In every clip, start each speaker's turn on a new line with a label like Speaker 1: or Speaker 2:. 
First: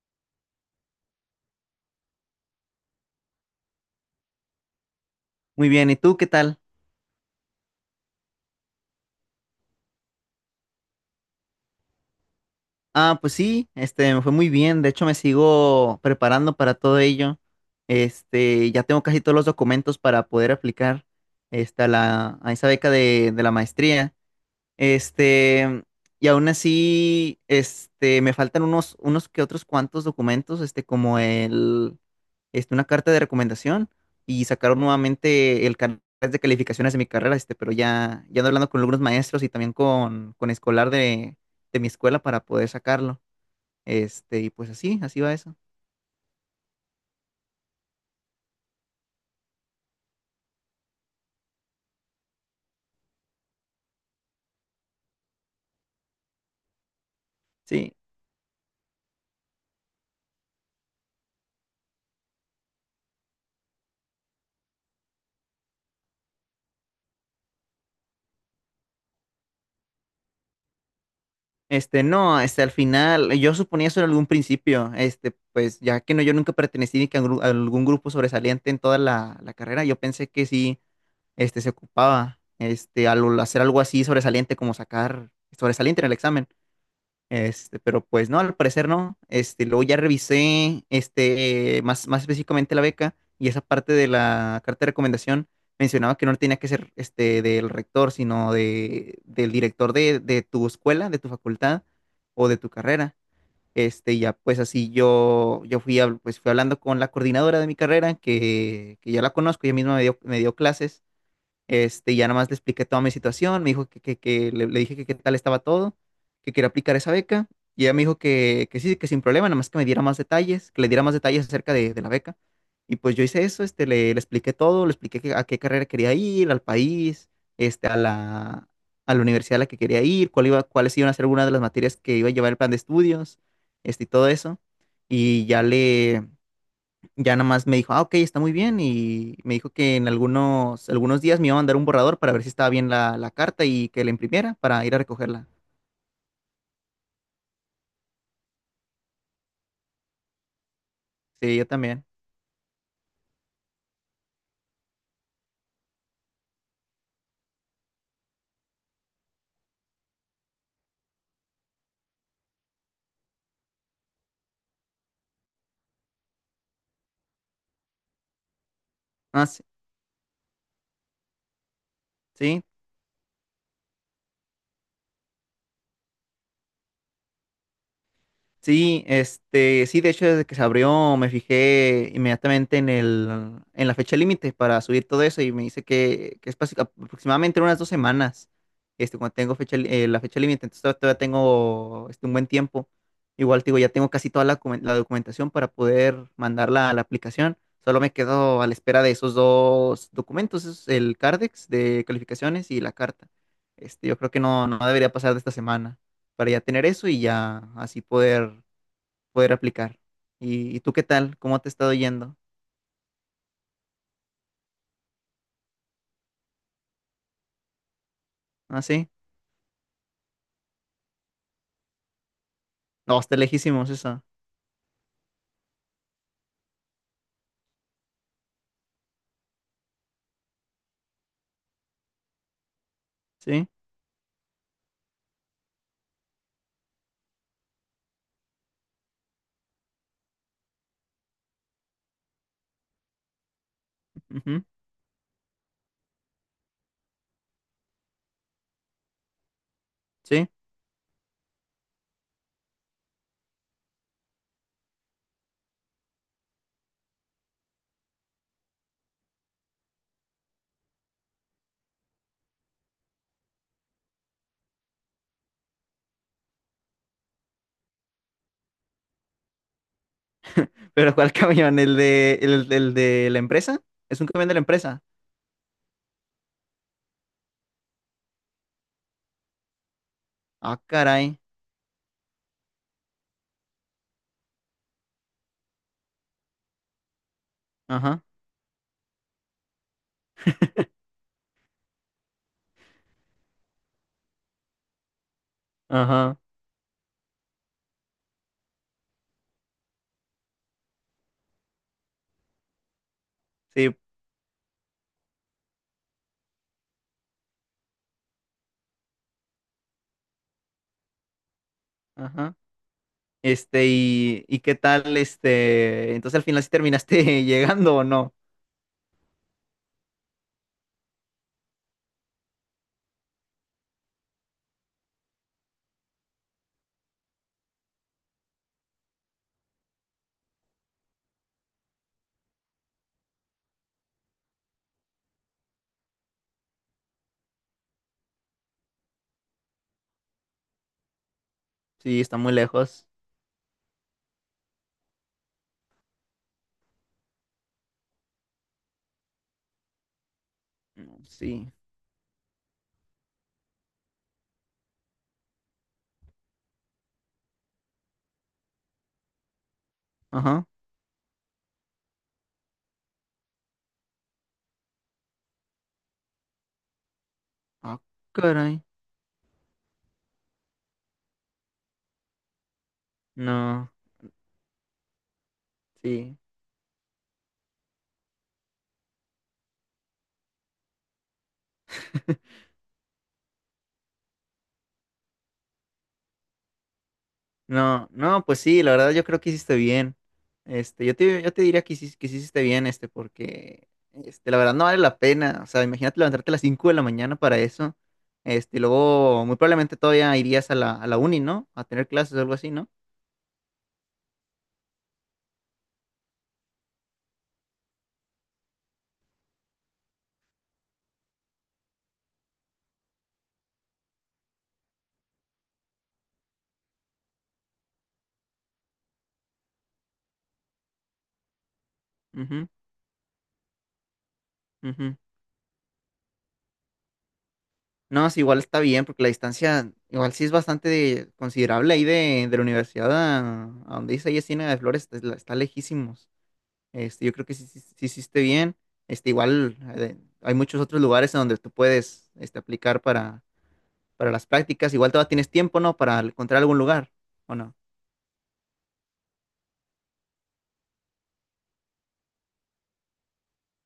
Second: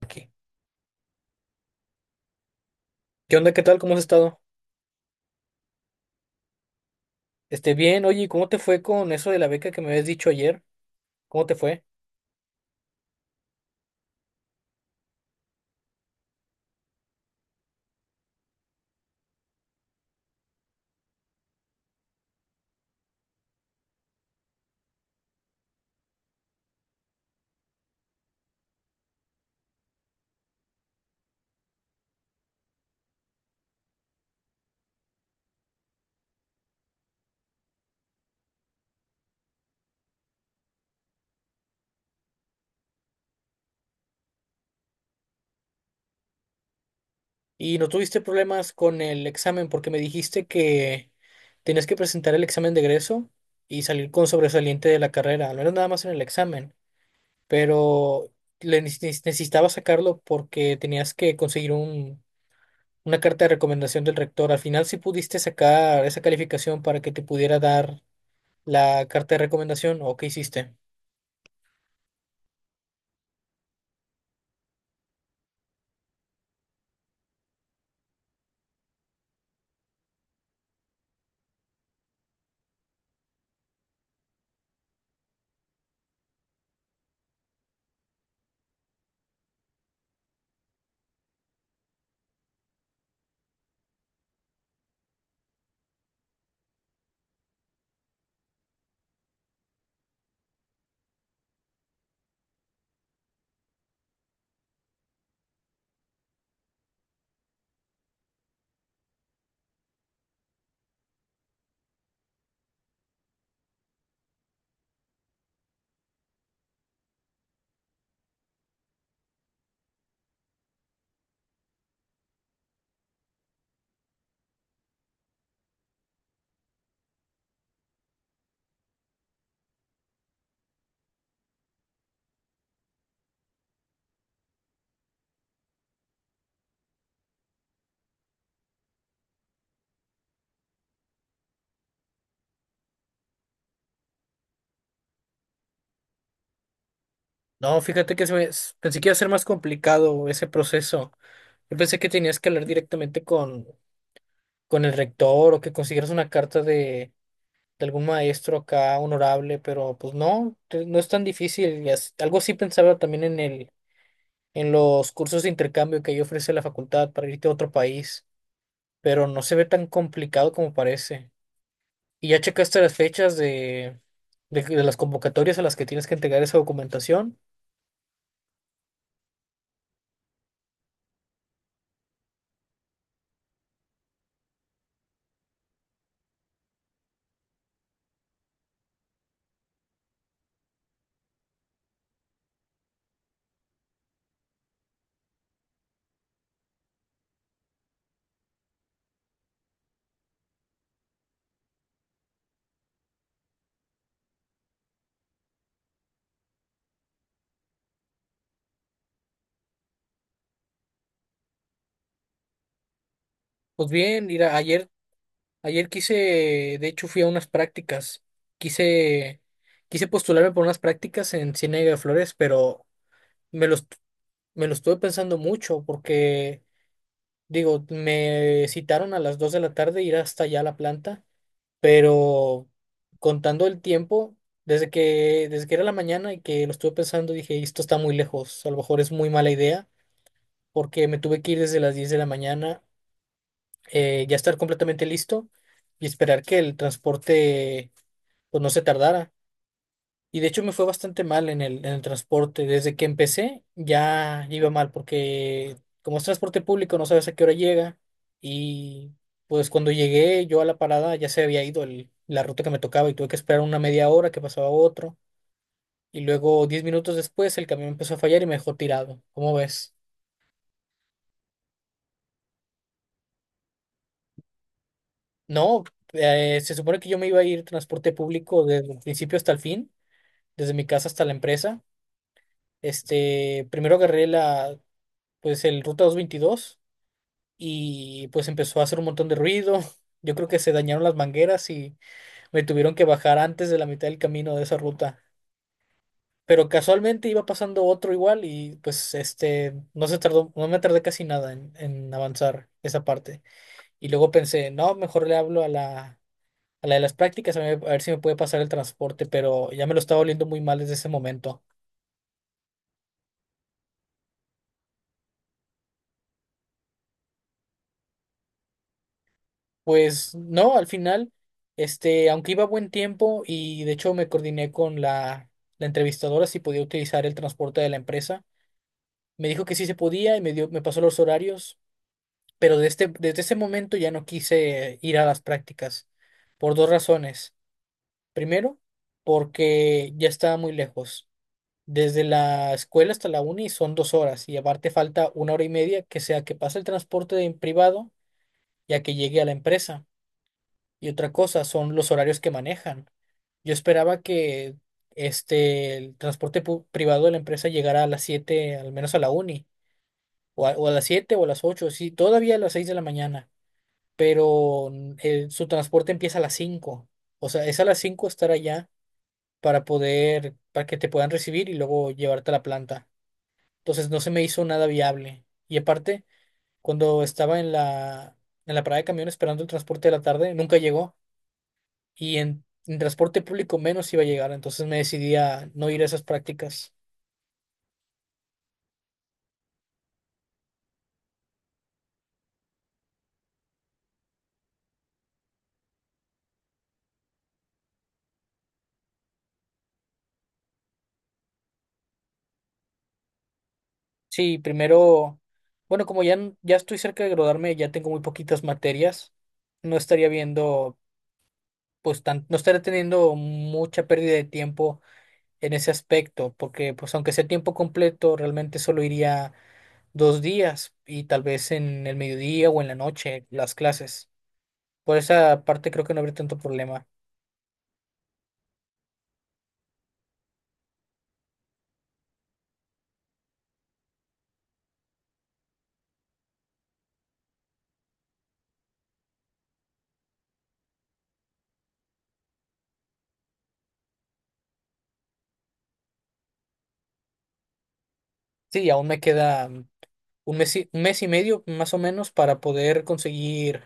Speaker 1: Aquí. ¿Qué onda? ¿Qué tal? ¿Cómo has estado?
Speaker 2: Muy bien, ¿y tú qué tal?
Speaker 1: Bien, oye, ¿y cómo te fue con eso de la beca que me habías dicho ayer? ¿Cómo te fue?
Speaker 2: Ah, pues sí, me fue muy bien. De hecho, me sigo preparando para todo ello. Ya tengo casi todos los documentos para poder aplicar a esa beca de la maestría. Este, y aún así, me faltan unos que otros cuantos documentos, como una carta de recomendación, y sacaron nuevamente el canal de calificaciones de mi carrera. Pero ya ando hablando con algunos maestros y también con escolar de mi escuela para poder sacarlo. Y pues así, así va eso.
Speaker 1: ¿Y no tuviste problemas con el examen? Porque me dijiste que tenías que presentar el examen de egreso y salir con sobresaliente de la carrera. No era nada más en el examen,
Speaker 2: Sí.
Speaker 1: pero le necesitaba sacarlo porque tenías que conseguir una carta de recomendación del rector. Al final, ¿si pudiste sacar esa calificación para que te pudiera dar la carta de recomendación o qué hiciste?
Speaker 2: No, al final, yo suponía eso en algún principio. Pues ya que no, yo nunca pertenecí ni que a, a algún grupo sobresaliente en toda la carrera, yo pensé que sí, se ocupaba, al hacer algo así sobresaliente como sacar sobresaliente en el examen. Pero pues no, al parecer no. Luego ya revisé más, más específicamente la beca, y esa parte de la carta de recomendación mencionaba que no tenía que ser del rector, sino del director de tu escuela, de tu facultad o de tu carrera. Y ya pues así yo fui, pues, fui hablando con la coordinadora de mi carrera, que ya la conozco, ella misma me dio clases. Ya nada más le expliqué toda mi situación. Me dijo le dije que qué tal estaba todo, que quería aplicar esa beca, y ella me dijo que sí, que sin problema, nada más que me diera más detalles, que le diera más detalles acerca de la beca. Y pues yo hice eso. Le expliqué todo, le expliqué a qué carrera quería ir, al país, este, a la, a la universidad a la que quería ir, cuáles iban a ser algunas de las materias que iba a llevar el plan de estudios, y todo eso. Y ya le, ya nada más me dijo, "Ah, ok, está muy bien". Y me dijo que en algunos días me iba a mandar un borrador para ver si estaba bien la carta y que la imprimiera para ir a recogerla.
Speaker 1: No, fíjate que pensé que iba a ser más complicado ese proceso.
Speaker 2: Sí, yo
Speaker 1: Yo pensé
Speaker 2: también.
Speaker 1: que tenías que hablar directamente con el rector o que consiguieras una carta de algún maestro acá honorable, pero pues no, no es tan difícil. Y algo sí pensaba también en en los cursos de intercambio que ahí ofrece la facultad para irte a otro país, pero no
Speaker 2: Ah,
Speaker 1: se
Speaker 2: sí,
Speaker 1: ve tan complicado como parece. ¿Y ya
Speaker 2: sí,
Speaker 1: checaste las fechas de las convocatorias a las que tienes que entregar esa documentación?
Speaker 2: sí. Sí, de hecho, desde que se abrió me fijé inmediatamente en en la fecha límite para subir todo eso, y me dice que es aproximadamente en unas 2 semanas, cuando tengo la fecha límite. Entonces todavía tengo un buen tiempo. Igual, te digo, ya tengo casi toda la documentación para poder mandarla a la aplicación. Solo me quedo a la espera de esos 2 documentos, es el CARDEX de calificaciones y la carta. Yo creo que no, no debería pasar de esta semana para ya tener eso, y ya así poder aplicar. Y tú qué tal? ¿Cómo te ha estado yendo?
Speaker 1: Pues bien, mira, ayer quise, de hecho fui a unas prácticas,
Speaker 2: ¿Ah, sí?
Speaker 1: quise, quise postularme por unas prácticas en Ciénega de Flores, pero
Speaker 2: No, está
Speaker 1: me los
Speaker 2: lejísimos eso.
Speaker 1: me lo estuve pensando mucho porque, digo, me citaron a las 2 de la tarde ir hasta allá a la planta, pero contando
Speaker 2: ¿Sí?
Speaker 1: el tiempo, desde que era la mañana y que lo estuve pensando, dije, esto está muy lejos, a lo mejor es muy mala idea, porque me tuve que ir desde las 10 de la mañana, ya estar
Speaker 2: Ujú.
Speaker 1: completamente listo y esperar que el transporte, pues no se tardara. Y de
Speaker 2: ¿Sí?
Speaker 1: hecho me fue bastante mal en en el transporte. Desde que empecé ya iba mal porque como es transporte público no sabes a qué hora llega. Y pues cuando llegué yo a la parada ya se había ido la ruta que me tocaba y tuve que esperar una media hora que pasaba otro. Y luego 10 minutos después el camión empezó a fallar y me dejó tirado. ¿Cómo ves?
Speaker 2: ¿Pero cuál camión? ¿ el de la empresa? ¿Es un camión de la empresa?
Speaker 1: No, se supone que yo me iba a ir transporte público desde el principio hasta el fin, desde
Speaker 2: Ah,
Speaker 1: mi casa hasta la
Speaker 2: caray.
Speaker 1: empresa. Primero agarré pues el ruta 222
Speaker 2: Ajá,
Speaker 1: y pues empezó a hacer un montón de ruido. Yo creo que se dañaron las mangueras y me tuvieron que bajar antes de la mitad del camino de esa ruta.
Speaker 2: ajá.
Speaker 1: Pero casualmente iba pasando otro igual y pues este no se tardó, no me tardé casi nada en avanzar esa parte.
Speaker 2: Sí,
Speaker 1: Y luego pensé, no, mejor le hablo a a la de las prácticas a ver si me puede pasar el transporte, pero ya me lo estaba oliendo muy mal desde ese momento.
Speaker 2: ajá. ¿Y qué tal? Entonces al final sí terminaste llegando o no.
Speaker 1: Pues no, al final, aunque iba a buen tiempo y de hecho me coordiné con la entrevistadora si podía utilizar el transporte de la empresa. Me dijo que sí se podía y me dio, me pasó los horarios, pero desde ese momento ya no quise ir a las prácticas por dos razones. Primero, porque ya estaba muy lejos.
Speaker 2: Sí,
Speaker 1: Desde
Speaker 2: está muy
Speaker 1: la
Speaker 2: lejos.
Speaker 1: escuela hasta la uni son 2 horas y aparte falta una hora y media que sea que pase el transporte en privado ya que llegue a la empresa. Y
Speaker 2: No,
Speaker 1: otra cosa
Speaker 2: sí.
Speaker 1: son los horarios que manejan. Yo esperaba que el transporte privado de la empresa llegara a las 7 al menos a la uni,
Speaker 2: Ajá.
Speaker 1: o o a las 7 o a las 8 sí, todavía a las 6 de la mañana, pero su transporte empieza a las 5. O sea, es a las
Speaker 2: Ah,
Speaker 1: 5 estar
Speaker 2: caray.
Speaker 1: allá para poder, para que te puedan recibir y luego llevarte a la planta.
Speaker 2: No,
Speaker 1: Entonces no se me hizo nada viable. Y aparte,
Speaker 2: sí.
Speaker 1: cuando estaba en en la parada de camión esperando el transporte de la tarde, nunca llegó. Y en transporte público menos iba a llegar, entonces me decidí a no ir a esas prácticas.
Speaker 2: No, no, pues sí, la verdad yo creo que hiciste bien. Yo te diría que hiciste, que sí hiciste bien, la verdad no vale la pena. O sea, imagínate levantarte a las 5 de la mañana para eso. Y luego muy probablemente todavía irías a a la uni, ¿no? A tener clases o algo así, ¿no?
Speaker 1: Sí, primero, bueno, como ya, ya estoy cerca de graduarme, ya tengo muy poquitas materias, no estaría viendo, pues, tan, no estaría teniendo mucha pérdida de tiempo en ese aspecto, porque pues aunque sea tiempo completo, realmente solo iría 2 días y tal vez en el
Speaker 2: Ujú,
Speaker 1: mediodía o en la noche las clases.
Speaker 2: ujú.
Speaker 1: Por esa parte creo que no habría tanto problema.
Speaker 2: No, sí, igual está bien, porque la distancia, igual sí es bastante considerable ahí de la universidad a donde dice ahí Encina de Flores, está, está lejísimos. Yo creo que sí, sí hiciste bien. Este, igual Hay muchos otros lugares en donde tú puedes aplicar para las prácticas. Igual todavía tienes tiempo, ¿no? Para encontrar algún lugar, ¿o no?
Speaker 1: Sí, aún me queda un mes y medio más o menos para poder conseguir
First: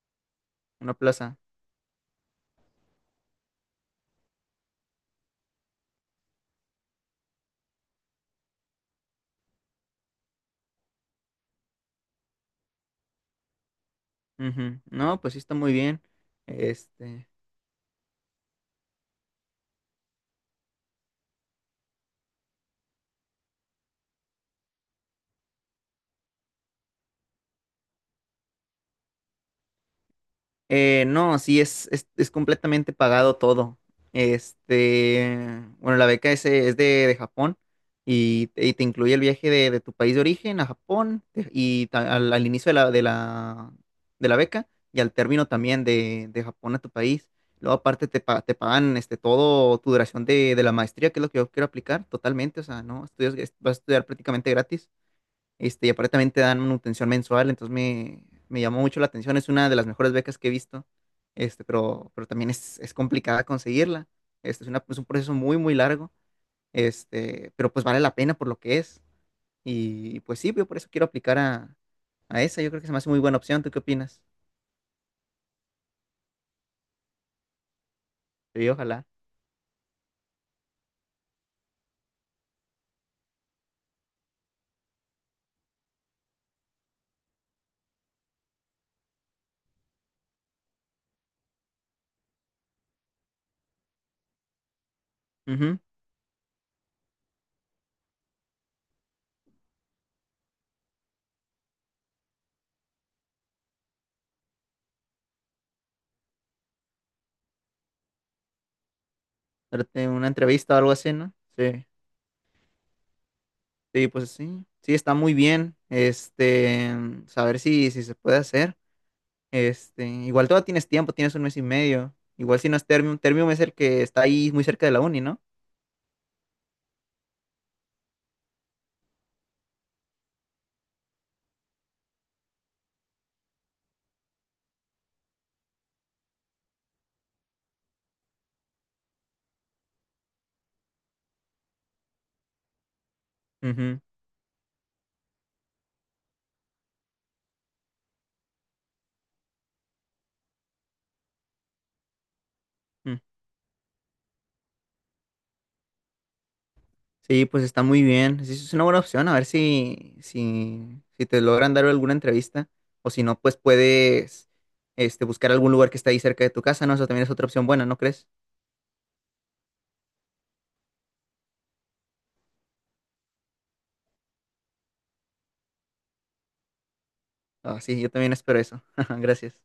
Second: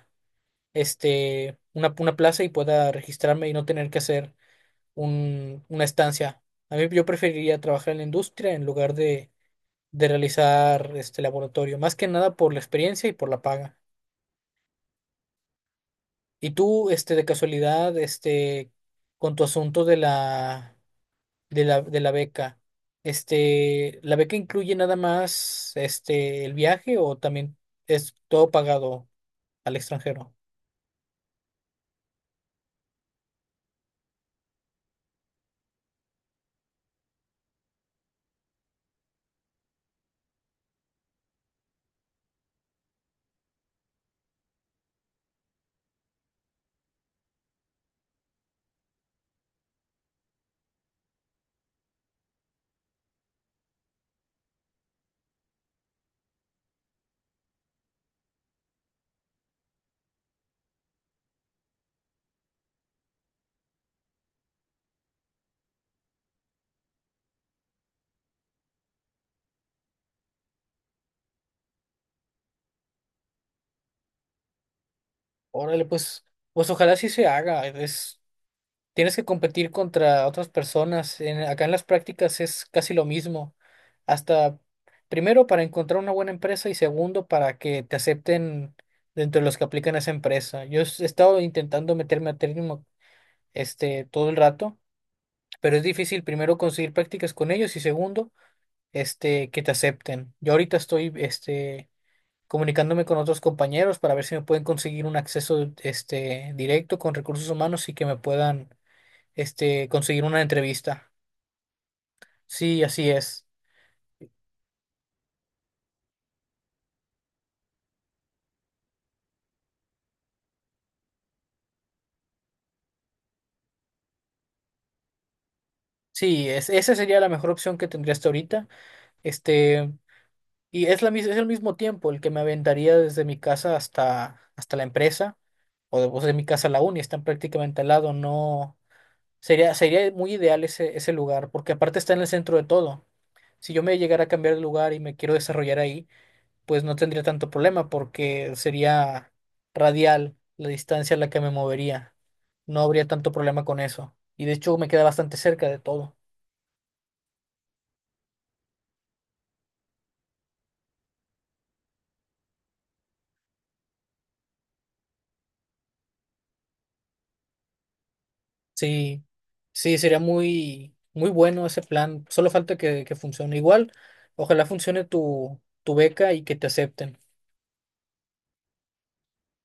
Speaker 2: Una plaza.
Speaker 1: una plaza y pueda registrarme y no tener que hacer una estancia. A mí yo preferiría trabajar en la industria en lugar de realizar este laboratorio, más que nada por la experiencia y por la paga.
Speaker 2: Ujú. No, pues sí está muy bien.
Speaker 1: Y tú, de
Speaker 2: Este.
Speaker 1: casualidad, con tu asunto de de la beca, este, ¿la beca incluye nada más, el viaje o también es todo pagado al extranjero?
Speaker 2: No, sí, es, es completamente pagado todo. Este, bueno, la beca es de Japón, y te incluye el viaje de tu país de origen a Japón. Al, al inicio de de la beca, y al término también de Japón a tu país. Luego aparte te pagan todo tu duración de la maestría, que es lo que yo quiero aplicar totalmente. O sea, no, estudias, vas a estudiar prácticamente gratis. Y aparentemente también te dan manutención mensual, entonces me llamó mucho la atención. Es una de las mejores becas que he visto. Pero también es complicada conseguirla. Es un proceso muy, muy largo. Pero pues vale la pena por lo que es. Y pues sí, yo por eso quiero aplicar a esa. Yo creo que se me hace muy buena opción. ¿Tú qué opinas?
Speaker 1: Órale, pues, pues ojalá sí se haga. Es,
Speaker 2: Sí, ojalá.
Speaker 1: tienes que competir contra otras personas. Acá en las prácticas es casi lo mismo. Hasta primero para encontrar una buena empresa y segundo para que te acepten dentro de los que aplican a esa empresa. Yo he estado intentando meterme a Termo todo el rato, pero
Speaker 2: Ujú.
Speaker 1: es difícil primero conseguir prácticas con ellos y segundo, que te acepten. Yo ahorita estoy, comunicándome con otros compañeros para ver si me pueden conseguir un acceso directo con recursos humanos y que me puedan
Speaker 2: Darte
Speaker 1: conseguir
Speaker 2: una
Speaker 1: una
Speaker 2: entrevista o algo
Speaker 1: entrevista.
Speaker 2: así, ¿no? Sí.
Speaker 1: Sí, así es.
Speaker 2: Sí, pues sí. Sí, está muy bien. Saber si, si se puede hacer. Igual todavía tienes tiempo, tienes un mes y medio. Igual si no es Termium, Termium es el que está ahí muy cerca de la uni, ¿no?
Speaker 1: Sí, es, esa sería la mejor opción que tendría hasta ahorita. Este, y es es el mismo tiempo el que me aventaría desde mi casa hasta la empresa o de mi casa a la uni, están prácticamente al lado, no sería, sería muy ideal ese lugar, porque aparte está en el centro de todo. Si yo me
Speaker 2: Ujú,
Speaker 1: llegara a cambiar de lugar y me quiero desarrollar ahí, pues no tendría tanto problema porque sería radial la distancia a la que me movería. No habría
Speaker 2: mm.
Speaker 1: tanto problema con eso. Y de hecho me queda bastante cerca de todo.
Speaker 2: Sí, pues está muy bien. Sí, es una buena opción. A ver si, si te logran dar alguna entrevista. O si no, pues puedes buscar algún lugar que está ahí cerca de tu casa, ¿no? Eso también es otra opción buena, ¿no crees?
Speaker 1: Sí, sí, sería muy, muy bueno ese plan. Solo falta que funcione. Igual, ojalá funcione tu beca y que te acepten.
Speaker 2: Ah, sí, yo también espero eso. Gracias.